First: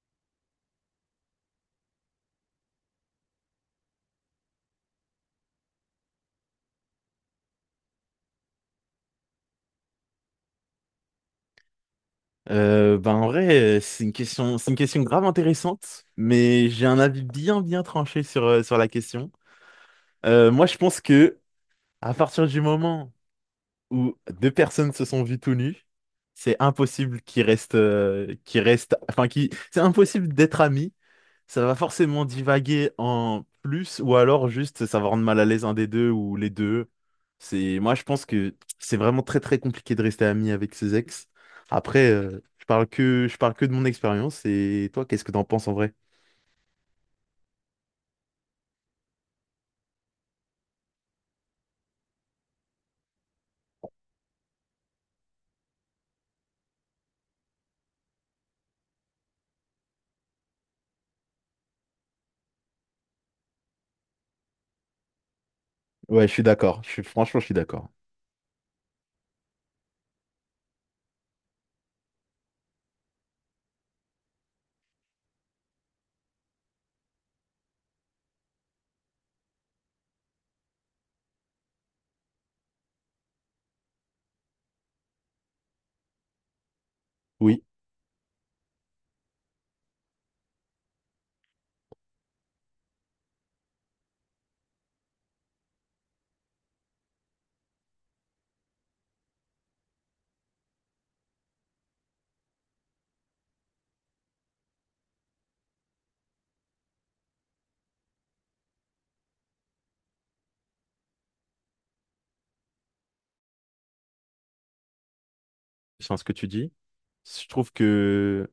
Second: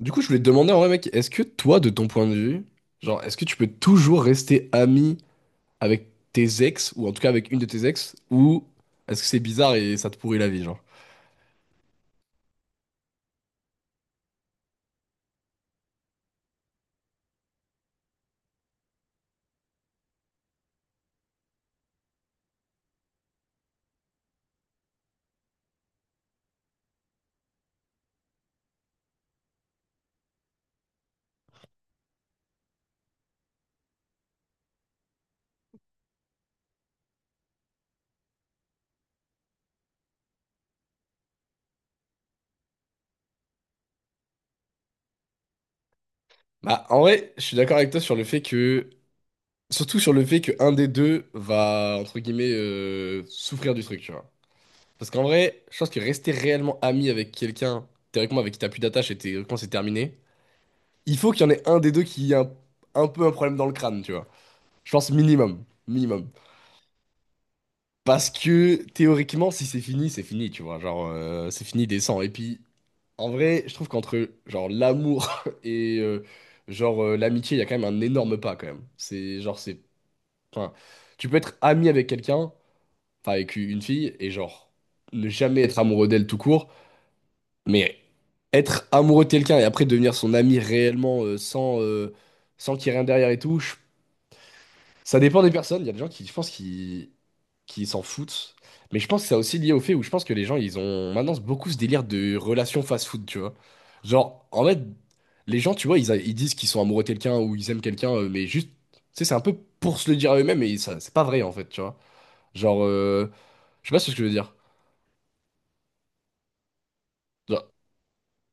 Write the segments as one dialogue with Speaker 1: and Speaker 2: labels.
Speaker 1: Du coup, je voulais te demander en vrai, mec, est-ce que toi, de ton point de vue, genre, est-ce que tu peux toujours rester ami avec tes ex, ou en tout cas avec une de tes ex, ou est-ce que c'est bizarre et ça te pourrit la vie, genre?
Speaker 2: Bah en vrai, c'est une question grave intéressante, mais j'ai un avis bien bien tranché sur la question. Moi, je pense que à partir du moment où deux personnes se sont vues tout nues, c'est impossible qu'ils restent, enfin, qui, c'est impossible d'être amis. Ça va forcément divaguer en plus, ou alors juste ça va rendre mal à l'aise un des deux ou les deux. Moi, je pense que c'est vraiment très très compliqué de rester ami avec ses ex. Après, je parle que de mon expérience. Et toi, qu'est-ce que t'en penses en vrai?
Speaker 1: Bah, en vrai, je suis d'accord avec toi sur le fait que, surtout sur le fait que un des deux va, entre guillemets, souffrir du truc, tu vois. Parce qu'en vrai, je pense que rester réellement ami avec quelqu'un, théoriquement avec qui t'as plus d'attache et théoriquement c'est terminé, il faut qu'il y en ait un des deux qui ait un peu un problème dans le crâne, tu vois. Je pense minimum,
Speaker 2: Ouais,
Speaker 1: minimum.
Speaker 2: je suis d'accord. Franchement, je suis d'accord.
Speaker 1: Parce que théoriquement, si c'est fini, c'est fini, tu vois. Genre, c'est fini des sangs. Et puis, en vrai, je trouve qu'entre genre l'amour et genre l'amitié, il y a quand même un énorme pas quand même. C'est genre, c'est. Enfin, tu peux être ami avec quelqu'un, enfin avec une fille, et genre ne jamais être amoureux d'elle tout court,
Speaker 2: Oui,
Speaker 1: mais être amoureux de quelqu'un et après devenir son ami réellement sans, sans qu'il y ait rien derrière et tout, je ça dépend des personnes. Il y a des gens qui, je pense, qui s'en foutent. Mais je pense que c'est aussi lié au fait où je pense que les gens, ils ont maintenant beaucoup ce délire de relation fast-food, tu vois. Genre, en fait, les gens, tu vois, ils, ils disent qu'ils sont amoureux de quelqu'un ou ils aiment quelqu'un, mais juste, tu sais, c'est un peu pour se le dire à eux-mêmes et ça, c'est pas vrai, en fait, tu vois. Genre, je sais pas ce que je veux dire.
Speaker 2: je sens ce que tu dis. Je
Speaker 1: Genre,
Speaker 2: trouve que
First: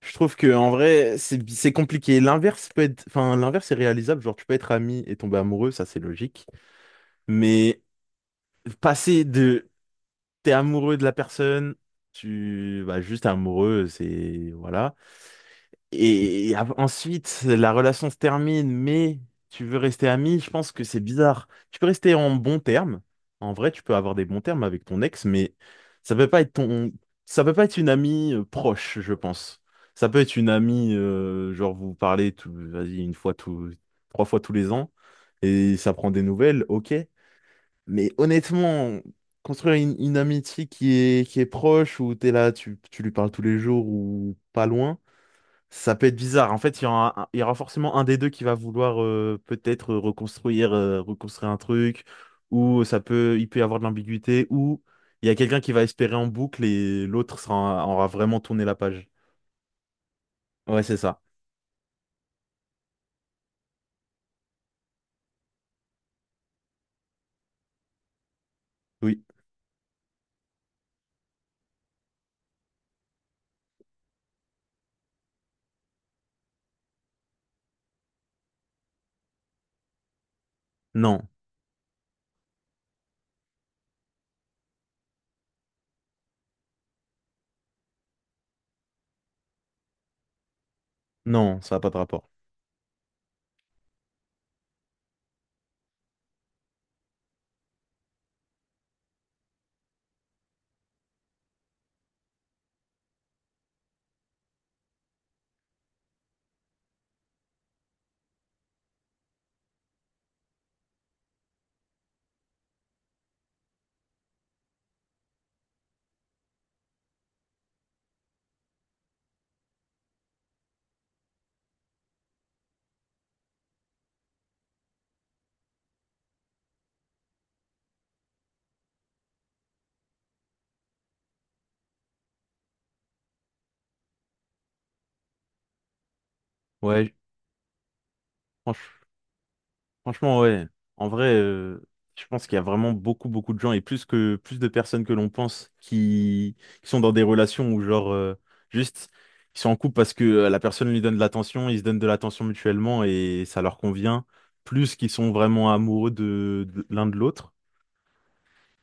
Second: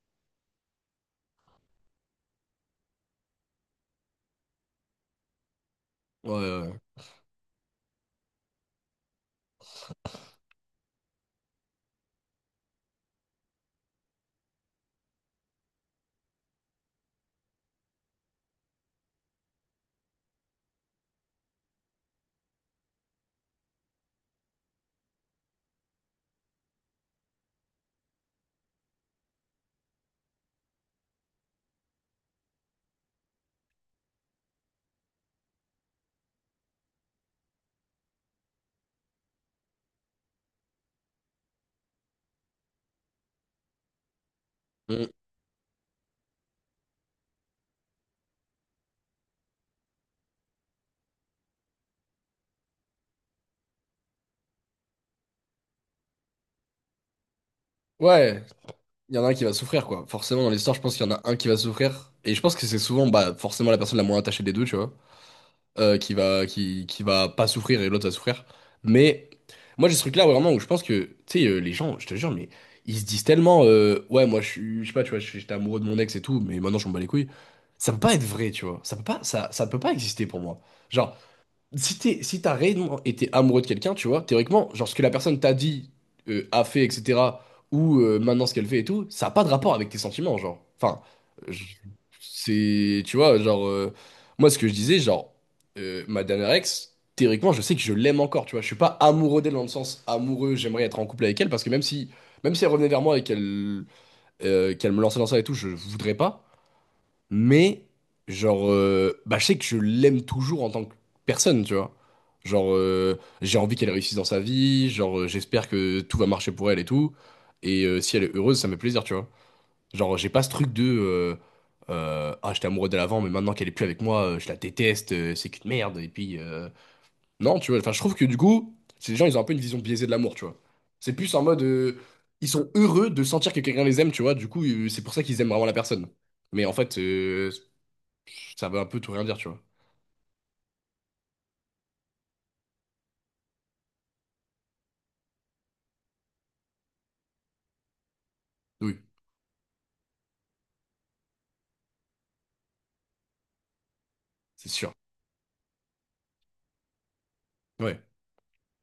Speaker 2: Je trouve que en vrai, c'est compliqué. L'inverse peut être, enfin, L'inverse est réalisable. Genre, tu peux être ami et tomber amoureux, ça c'est
Speaker 1: ouais,
Speaker 2: logique.
Speaker 1: ouais, ouais,
Speaker 2: Mais passer de t'es amoureux de la personne, tu bah juste t'es amoureux, c'est voilà, et ensuite, la relation se termine, mais tu veux rester ami, je pense que c'est bizarre. Tu peux rester en bons termes. En vrai, tu peux avoir des bons termes avec ton ex, mais ça peut pas être ton... ça peut pas être une amie proche, je pense. Ça peut être une amie, genre vous parlez tout, vas-y, trois fois tous les ans, et ça prend des nouvelles, ok. Mais honnêtement, construire une amitié qui est proche, où t'es là, tu lui parles tous les jours ou pas loin.
Speaker 1: Mm.
Speaker 2: Ça peut être bizarre. En fait, il y aura forcément un des deux qui va vouloir peut-être reconstruire un truc, ou il peut y avoir de l'ambiguïté, ou il y a quelqu'un qui va espérer en boucle et l'autre aura vraiment
Speaker 1: Ouais,
Speaker 2: tourné la page.
Speaker 1: il y en a un qui va souffrir, quoi. Forcément, dans l'histoire, je
Speaker 2: Ouais,
Speaker 1: pense
Speaker 2: c'est
Speaker 1: qu'il y en a
Speaker 2: ça.
Speaker 1: un qui va souffrir. Et je pense que c'est souvent, bah, forcément, la personne la moins attachée des deux, tu vois. Qui va, qui va pas souffrir et l'autre va souffrir.
Speaker 2: Oui.
Speaker 1: Mais moi, j'ai ce truc-là vraiment où je pense que, tu sais, les gens, je te jure, mais ils se disent tellement, ouais, moi, je suis, je sais pas, tu vois, j'étais amoureux de mon ex et tout, mais maintenant, je m'en bats les couilles. Ça peut pas être vrai, tu vois. Ça peut pas, ça peut pas exister pour moi. Genre,
Speaker 2: Non.
Speaker 1: si t'es, si t'as réellement été amoureux de quelqu'un, tu vois, théoriquement, genre ce que la personne t'a dit, a fait, etc., ou maintenant ce qu'elle fait et tout, ça n'a pas de rapport avec tes sentiments, genre. Enfin,
Speaker 2: Non,
Speaker 1: je-
Speaker 2: ça n'a pas de rapport.
Speaker 1: c'est, tu vois, genre, moi ce que je disais, genre, ma dernière ex, théoriquement, je sais que je l'aime encore, tu vois, je suis pas amoureux d'elle dans le sens amoureux, j'aimerais être en couple avec elle, parce que même si elle revenait vers moi et qu'elle me lançait dans ça et tout, je voudrais pas. Mais, genre, bah, je sais que je l'aime toujours en tant que personne, tu vois. Genre, j'ai envie qu'elle réussisse dans sa vie, genre, j'espère que tout va marcher pour elle et tout. Et si elle est heureuse, ça me fait plaisir, tu vois. Genre, j'ai pas ce truc de, ah, j'étais amoureux d'elle avant, mais maintenant qu'elle est plus avec moi, je la déteste, c'est qu'une merde. Et puis, non, tu vois, enfin, je trouve que du coup, ces gens, ils ont un peu une vision biaisée de l'amour, tu vois. C'est plus en mode, ils sont heureux de sentir que quelqu'un les aime, tu vois. Du coup, c'est pour ça qu'ils aiment vraiment la personne. Mais en fait,
Speaker 2: Ouais,
Speaker 1: ça veut un
Speaker 2: franchement.
Speaker 1: peu tout rien dire, tu vois.
Speaker 2: Franchement, ouais. En vrai, je pense qu'il y a vraiment beaucoup, beaucoup de gens et plus que plus de personnes que l'on pense qui sont dans des relations où genre
Speaker 1: Oui,
Speaker 2: juste ils sont en couple parce que la personne lui donne de l'attention, ils se donnent de l'attention mutuellement et ça leur convient,
Speaker 1: c'est sûr.
Speaker 2: plus qu'ils sont vraiment amoureux de l'un de l'autre.
Speaker 1: Ouais,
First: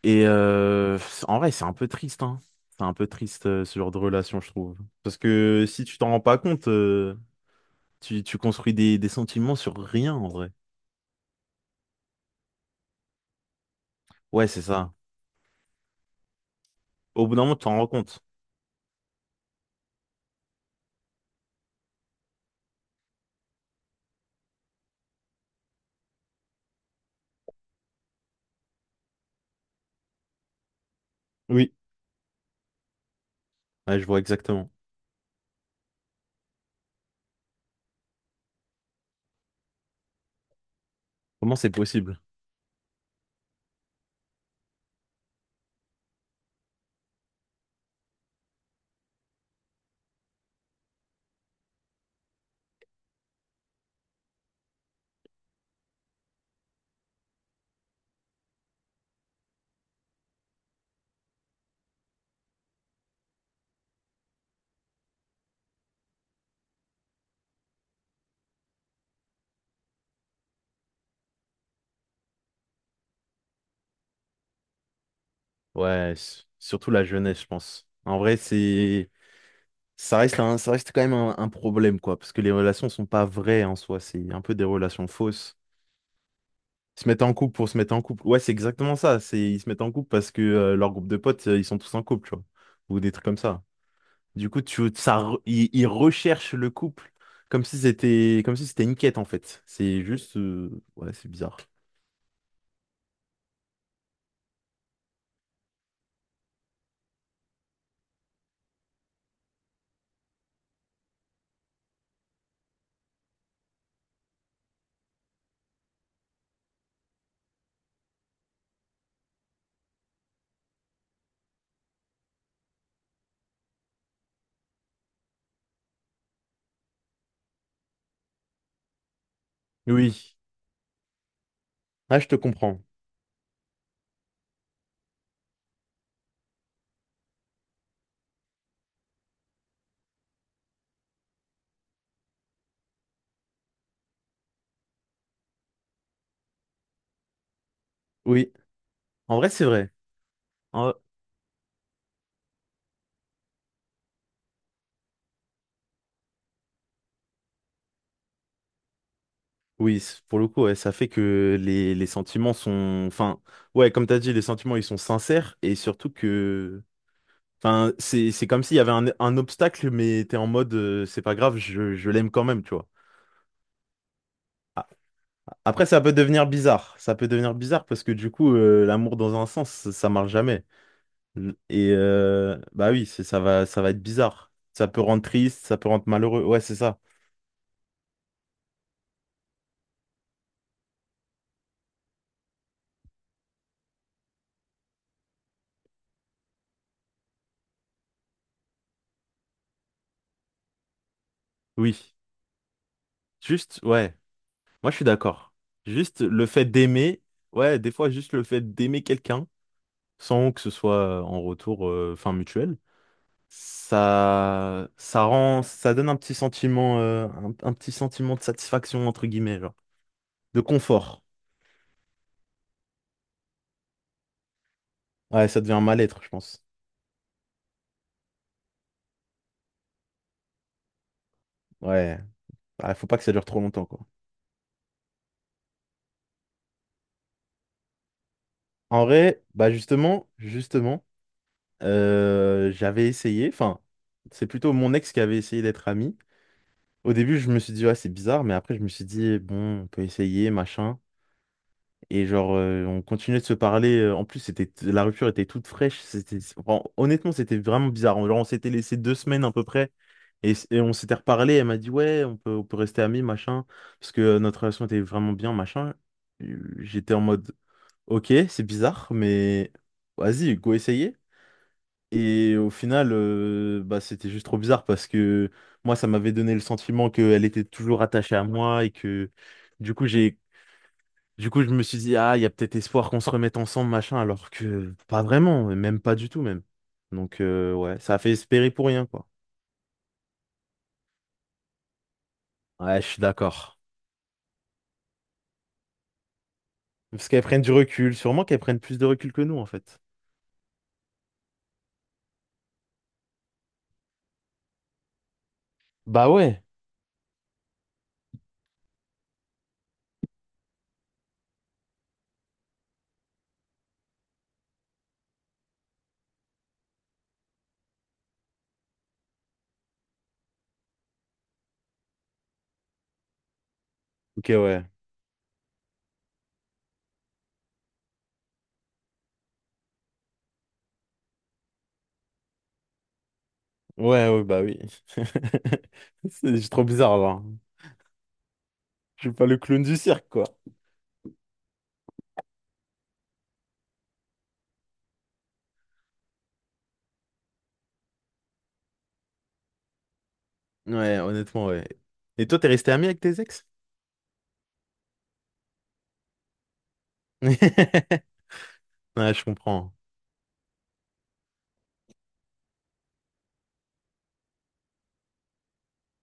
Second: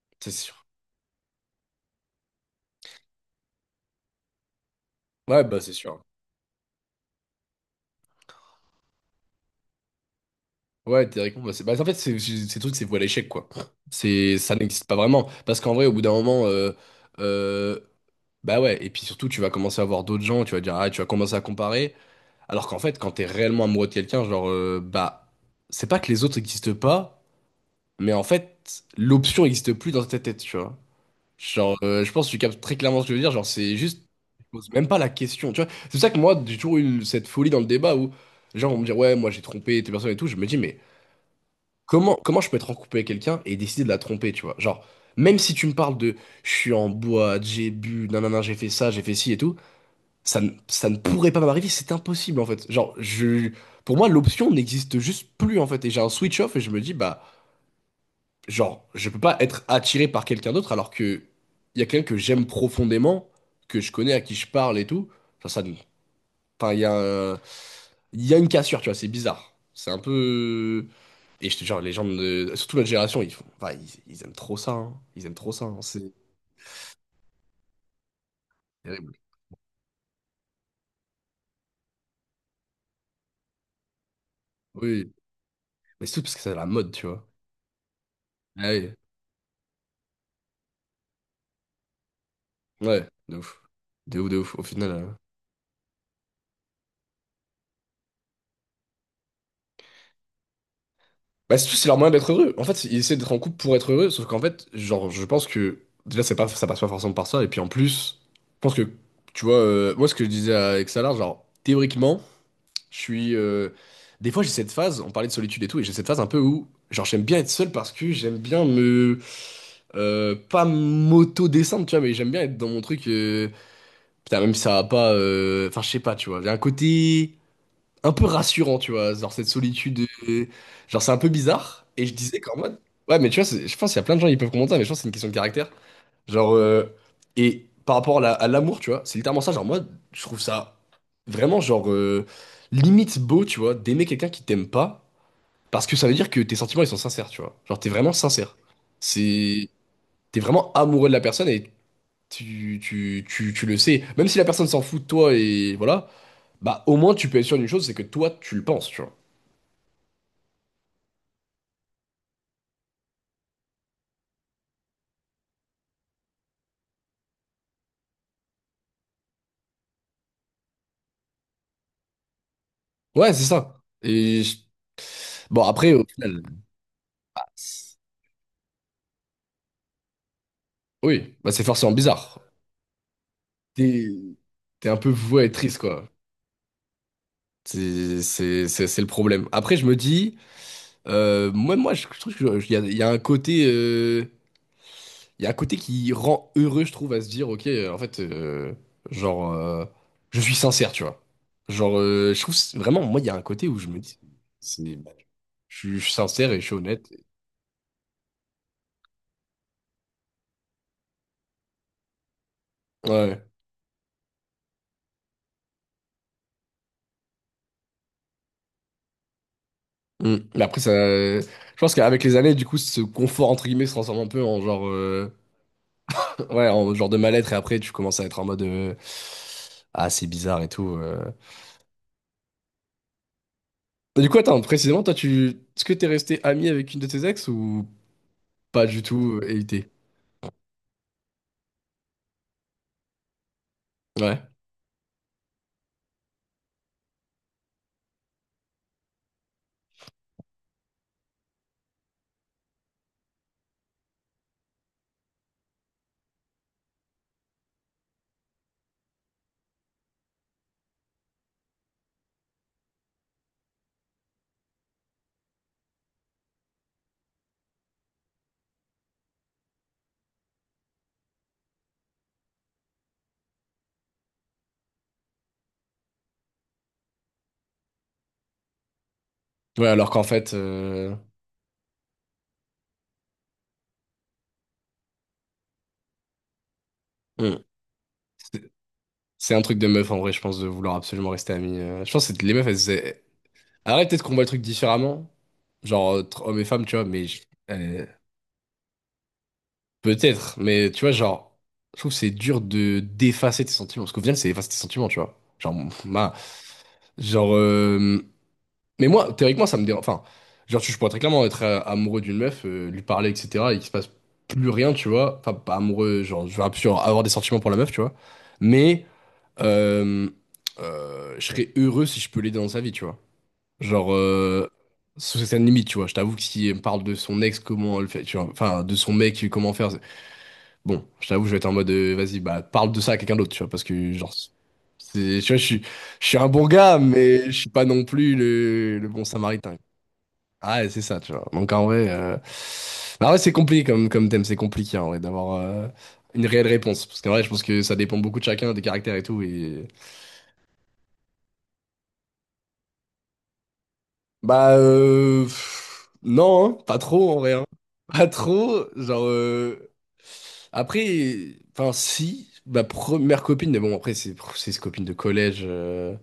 Speaker 2: Et
Speaker 1: c'est sûr.
Speaker 2: en vrai, c'est un peu triste, hein. C'est un peu triste ce genre de relation, je trouve. Parce
Speaker 1: Ouais, bah
Speaker 2: que
Speaker 1: c'est
Speaker 2: si tu
Speaker 1: sûr.
Speaker 2: t'en rends pas compte, tu construis des sentiments sur rien en vrai.
Speaker 1: Ouais, théoriquement, bah, c'est... bah, en fait, c'est, ces trucs, c'est voile à l'échec, quoi. C'est...
Speaker 2: Ouais,
Speaker 1: Ça
Speaker 2: c'est
Speaker 1: n'existe
Speaker 2: ça.
Speaker 1: pas vraiment. Parce qu'en vrai, au bout d'un moment,
Speaker 2: Au bout d'un moment, tu t'en
Speaker 1: euh,
Speaker 2: rends compte.
Speaker 1: bah ouais, et puis surtout, tu vas commencer à voir d'autres gens, tu vas dire, ah, tu vas commencer à comparer. Alors qu'en fait, quand t'es réellement amoureux de quelqu'un, genre, bah, c'est pas que les autres n'existent pas, mais en fait, l'option n'existe plus dans ta tête, tu vois.
Speaker 2: Oui,
Speaker 1: Genre, je pense que tu captes très clairement ce que je veux dire. Genre, c'est
Speaker 2: ouais,
Speaker 1: juste,
Speaker 2: je vois
Speaker 1: je
Speaker 2: exactement.
Speaker 1: pose même pas la question. Tu vois, c'est pour ça que moi, j'ai toujours eu cette folie dans le débat où, genre, on me dit, ouais, moi j'ai trompé tes personnes et tout. Je me dis, mais
Speaker 2: Comment c'est
Speaker 1: comment,
Speaker 2: possible?
Speaker 1: comment je peux être en couple avec quelqu'un et décider de la tromper, tu vois? Genre, même si tu me parles de, je suis en boîte, j'ai bu, nanana, j'ai fait ça, j'ai fait ci et tout, ça, ça ne pourrait pas m'arriver. C'est impossible, en fait. Genre, je, pour moi, l'option n'existe juste plus, en fait. Et j'ai un switch off et je me dis, bah. Genre, je peux pas être attiré par quelqu'un d'autre alors que il y a quelqu'un que j'aime profondément, que je connais, à qui je parle et tout. Enfin, ça, enfin, il y a un- il y a une cassure, tu vois, c'est bizarre. C'est un peu... Et je te jure, les gens de... Surtout notre génération, ils font... Enfin, ils aiment trop ça, hein. Ils aiment trop ça, hein. C'est
Speaker 2: Ouais, surtout la jeunesse, je pense. En vrai, c'est
Speaker 1: terrible.
Speaker 2: ça reste un- ça reste quand même un problème, quoi, parce que les relations sont pas vraies en soi, c'est un peu des relations
Speaker 1: Oui,
Speaker 2: fausses.
Speaker 1: mais c'est tout parce que c'est la mode,
Speaker 2: Ils
Speaker 1: tu
Speaker 2: se mettent
Speaker 1: vois.
Speaker 2: en couple pour se mettre en couple. Ouais, c'est
Speaker 1: Ah oui.
Speaker 2: exactement ça. C'est Ils se mettent en couple parce que leur groupe de potes, ils sont tous en couple, tu vois, ou
Speaker 1: Ouais,
Speaker 2: des trucs
Speaker 1: de
Speaker 2: comme
Speaker 1: ouf.
Speaker 2: ça.
Speaker 1: De ouf, de
Speaker 2: Du
Speaker 1: ouf. Au
Speaker 2: coup,
Speaker 1: final...
Speaker 2: tu ça re- ils recherchent le couple comme si c'était une quête en fait. C'est juste ouais, c'est
Speaker 1: Bah,
Speaker 2: bizarre.
Speaker 1: c'est tout, c'est leur moyen d'être heureux. En fait, ils essaient d'être en couple pour être heureux, sauf qu'en fait, genre, je pense que déjà, c'est pas, ça passe pas forcément par ça. Et puis en plus, je pense que, tu vois, moi, ce que je disais avec Xalar, genre, théoriquement, je suis. Des fois, j'ai cette phase, on parlait de solitude et tout, et j'ai cette phase un peu où, genre, j'aime bien être seul parce que j'aime bien me. Pas m'auto-descendre, tu vois, mais j'aime bien être dans mon truc. Putain, même si ça va pas. Enfin, je sais pas, tu vois. Il y a un côté un peu rassurant, tu vois, genre cette solitude,
Speaker 2: Oui.
Speaker 1: euh, genre c'est un peu bizarre. Et je
Speaker 2: Ah, je te
Speaker 1: disais qu'en
Speaker 2: comprends.
Speaker 1: mode, ouais, mais tu vois, je pense qu'il y a plein de gens qui peuvent comprendre ça, mais je pense que c'est une question de caractère. Genre, et par rapport à à l'amour, tu vois, c'est littéralement ça. Genre, moi, je trouve ça vraiment, genre, limite beau, tu vois, d'aimer quelqu'un qui t'aime pas, parce que ça veut dire que tes sentiments, ils sont sincères, tu vois. Genre, t'es vraiment
Speaker 2: Oui,
Speaker 1: sincère.
Speaker 2: en vrai, c'est
Speaker 1: C'est.
Speaker 2: vrai.
Speaker 1: T'es vraiment
Speaker 2: En-
Speaker 1: amoureux de la personne et tu le sais. Même si la personne s'en fout de toi et voilà, bah, au moins, tu peux être sûr d'une chose, c'est que toi, tu le penses, tu vois.
Speaker 2: Oui, pour le coup, ouais, ça fait que les sentiments sont... Enfin, ouais, comme t'as dit, les sentiments, ils sont sincères et surtout que... Enfin, c'est comme s'il y avait un obstacle, mais t'es en mode, c'est pas grave, je l'aime quand même, tu vois.
Speaker 1: Ouais, c'est ça. Et
Speaker 2: A-
Speaker 1: bon,
Speaker 2: Après,
Speaker 1: après,
Speaker 2: ça
Speaker 1: au
Speaker 2: peut
Speaker 1: final,
Speaker 2: devenir bizarre. Ça peut devenir bizarre
Speaker 1: c'est-
Speaker 2: parce que du coup, l'amour dans un sens, ça marche jamais.
Speaker 1: oui, bah, c'est
Speaker 2: Et
Speaker 1: forcément bizarre.
Speaker 2: bah oui, ça va être
Speaker 1: T'es
Speaker 2: bizarre. Ça
Speaker 1: T'es un
Speaker 2: peut
Speaker 1: peu
Speaker 2: rendre
Speaker 1: voué à être
Speaker 2: triste,
Speaker 1: triste,
Speaker 2: ça peut rendre
Speaker 1: quoi.
Speaker 2: malheureux. Ouais, c'est ça.
Speaker 1: C'est le problème. Après, je me dis, moi, je trouve qu'il y a, il y a un côté, il y a un côté qui rend heureux, je trouve, à se dire, ok, en fait, genre, je suis sincère, tu vois. Genre,
Speaker 2: Oui.
Speaker 1: je trouve vraiment, moi, il y a un côté où
Speaker 2: Juste,
Speaker 1: je me
Speaker 2: ouais.
Speaker 1: dis,
Speaker 2: Moi,
Speaker 1: c'est,
Speaker 2: je suis
Speaker 1: bah,
Speaker 2: d'accord.
Speaker 1: je suis
Speaker 2: Juste le
Speaker 1: sincère et je
Speaker 2: fait
Speaker 1: suis honnête.
Speaker 2: d'aimer, ouais, des fois, juste le fait d'aimer quelqu'un, sans que ce soit en retour, fin mutuel,
Speaker 1: Ouais.
Speaker 2: ça donne un petit sentiment, un petit sentiment de satisfaction, entre guillemets, genre,
Speaker 1: Mm.
Speaker 2: de
Speaker 1: Mais après, ça...
Speaker 2: confort.
Speaker 1: je pense qu'avec les années, du coup, ce confort, entre guillemets, se transforme un peu en genre,
Speaker 2: Ouais, ça devient un mal-être, je pense.
Speaker 1: ouais, en genre de mal-être. Et après, tu commences à être en mode, ah, c'est bizarre et tout.
Speaker 2: Ouais, ah, faut pas que ça dure trop longtemps, quoi.
Speaker 1: Et du coup, attends, précisément, toi, tu... est-ce que t'es resté ami avec une de tes ex ou pas du
Speaker 2: En
Speaker 1: tout,
Speaker 2: vrai, bah
Speaker 1: évité?
Speaker 2: justement, euh, j'avais essayé, enfin,
Speaker 1: Ouais.
Speaker 2: c'est plutôt mon ex qui avait essayé d'être ami. Au début, je me suis dit, ouais, c'est bizarre, mais après, je me suis dit, bon, on peut essayer, machin. Et genre, on continuait de se parler. En plus, c'était la rupture était toute fraîche. Honnêtement, c'était vraiment bizarre. Genre, on s'était laissé 2 semaines à peu près. Et on s'était reparlé. Elle m'a dit, ouais, on peut rester amis, machin. Parce que notre relation était vraiment bien, machin. J'étais en mode, ok, c'est bizarre, mais vas-y, go essayer. Et au final, bah, c'était juste trop bizarre parce que moi, ça m'avait donné le sentiment qu'elle était toujours attachée à moi et que
Speaker 1: Ouais,
Speaker 2: du coup,
Speaker 1: alors qu'en
Speaker 2: j'ai,
Speaker 1: fait,
Speaker 2: du coup, je me suis dit, ah, il y a peut-être espoir qu'on se remette ensemble, machin, alors que pas vraiment, même pas du tout, même. Donc,
Speaker 1: mm.
Speaker 2: ouais, ça a fait
Speaker 1: C'est
Speaker 2: espérer pour rien, quoi.
Speaker 1: c'est un truc de meuf, en vrai, je pense, de vouloir absolument rester ami. Je pense que les meufs, elles...
Speaker 2: Ouais, je suis d'accord.
Speaker 1: Arrête, peut-être qu'on voit le truc différemment. Genre, entre hommes et femmes, tu vois, mais...
Speaker 2: Parce qu'elles prennent du recul, sûrement qu'elles prennent plus de recul que nous, en fait.
Speaker 1: Peut-être, mais tu vois, genre, je trouve que c'est dur de d'effacer tes sentiments, parce qu'au final, c'est effacer tes sentiments, tu vois. Genre,
Speaker 2: Bah
Speaker 1: ma,
Speaker 2: ouais.
Speaker 1: genre, mais moi, théoriquement, ça me dérange. Enfin, genre, je pourrais très clairement être amoureux d'une meuf, lui parler, etc., et qu'il se passe plus rien, tu vois. Enfin, pas amoureux, genre, je vais absolument avoir des sentiments pour la meuf, tu vois. Mais euh, je serais heureux si je peux l'aider dans sa vie, tu vois. Genre,
Speaker 2: Ok, ouais.
Speaker 1: sous certaines limites, tu vois. Je t'avoue que si elle me parle de son ex, comment elle fait, tu vois. Enfin, de son mec, comment faire. Bon, je t'avoue, je vais être en mode, vas-y, bah, parle de ça à quelqu'un d'autre, tu vois, parce que,
Speaker 2: Ouais,
Speaker 1: genre,
Speaker 2: ouais, bah oui.
Speaker 1: c'est, tu vois, je suis un bon
Speaker 2: C'est trop
Speaker 1: gars,
Speaker 2: bizarre, là.
Speaker 1: mais je
Speaker 2: hein.
Speaker 1: suis pas non plus le
Speaker 2: Je
Speaker 1: bon
Speaker 2: suis pas le
Speaker 1: samaritain.
Speaker 2: clown du cirque, quoi.
Speaker 1: Ah, ouais, c'est ça, tu vois. Donc, en vrai, bah, ouais, c'est compliqué comme, comme thème, c'est compliqué, en vrai, d'avoir une réelle réponse. Parce qu'en vrai, je pense que ça dépend beaucoup de chacun, des caractères et tout, et...
Speaker 2: Ouais, honnêtement, ouais. Et toi, t'es resté ami avec tes ex?
Speaker 1: Bah, pff, non, hein, pas trop, en vrai, hein. Pas trop, genre,
Speaker 2: Ouais, je comprends.
Speaker 1: après, enfin, si, ma première copine, mais bon, après, c'est copine de collège...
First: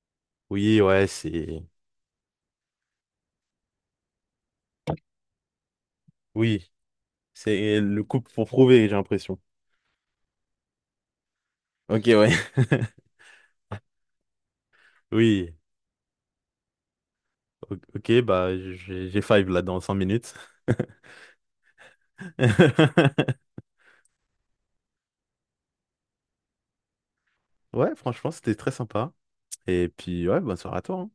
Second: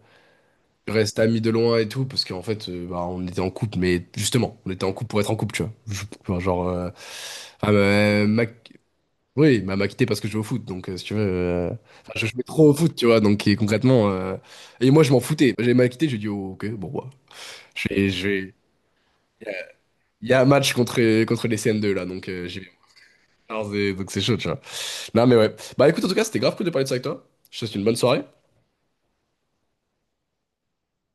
Speaker 2: Oui, ouais,
Speaker 1: reste amis de
Speaker 2: c'est...
Speaker 1: loin et tout, parce qu'en fait, bah, on était en couple, mais justement, on était en couple pour être en couple, tu vois. Enfin, genre,
Speaker 2: Oui,
Speaker 1: enfin,
Speaker 2: c'est le couple
Speaker 1: ma-
Speaker 2: pour
Speaker 1: ma-
Speaker 2: prouver, j'ai l'impression.
Speaker 1: oui, ma m'a quitté parce que je jouais au foot, donc si tu veux,
Speaker 2: Ok,
Speaker 1: enfin, je
Speaker 2: ouais.
Speaker 1: jouais trop au foot, tu vois, donc et concrètement, et moi je m'en foutais.
Speaker 2: Oui.
Speaker 1: J'ai m'a quitté, j'ai dit, oh, ok, bon, bah, je vais,
Speaker 2: Ok,
Speaker 1: je vais-
Speaker 2: bah, j'ai five là dans 5
Speaker 1: il y
Speaker 2: minutes.
Speaker 1: a un match contre, contre les CM2 là, donc j'y vais. Alors, donc c'est chaud, tu vois. Non, mais ouais. Bah écoute, en tout cas, c'était grave cool de parler de ça avec toi. Je te souhaite une
Speaker 2: Ouais,
Speaker 1: bonne soirée.
Speaker 2: franchement, c'était très sympa. Et puis, ouais, bonne soirée à toi, hein.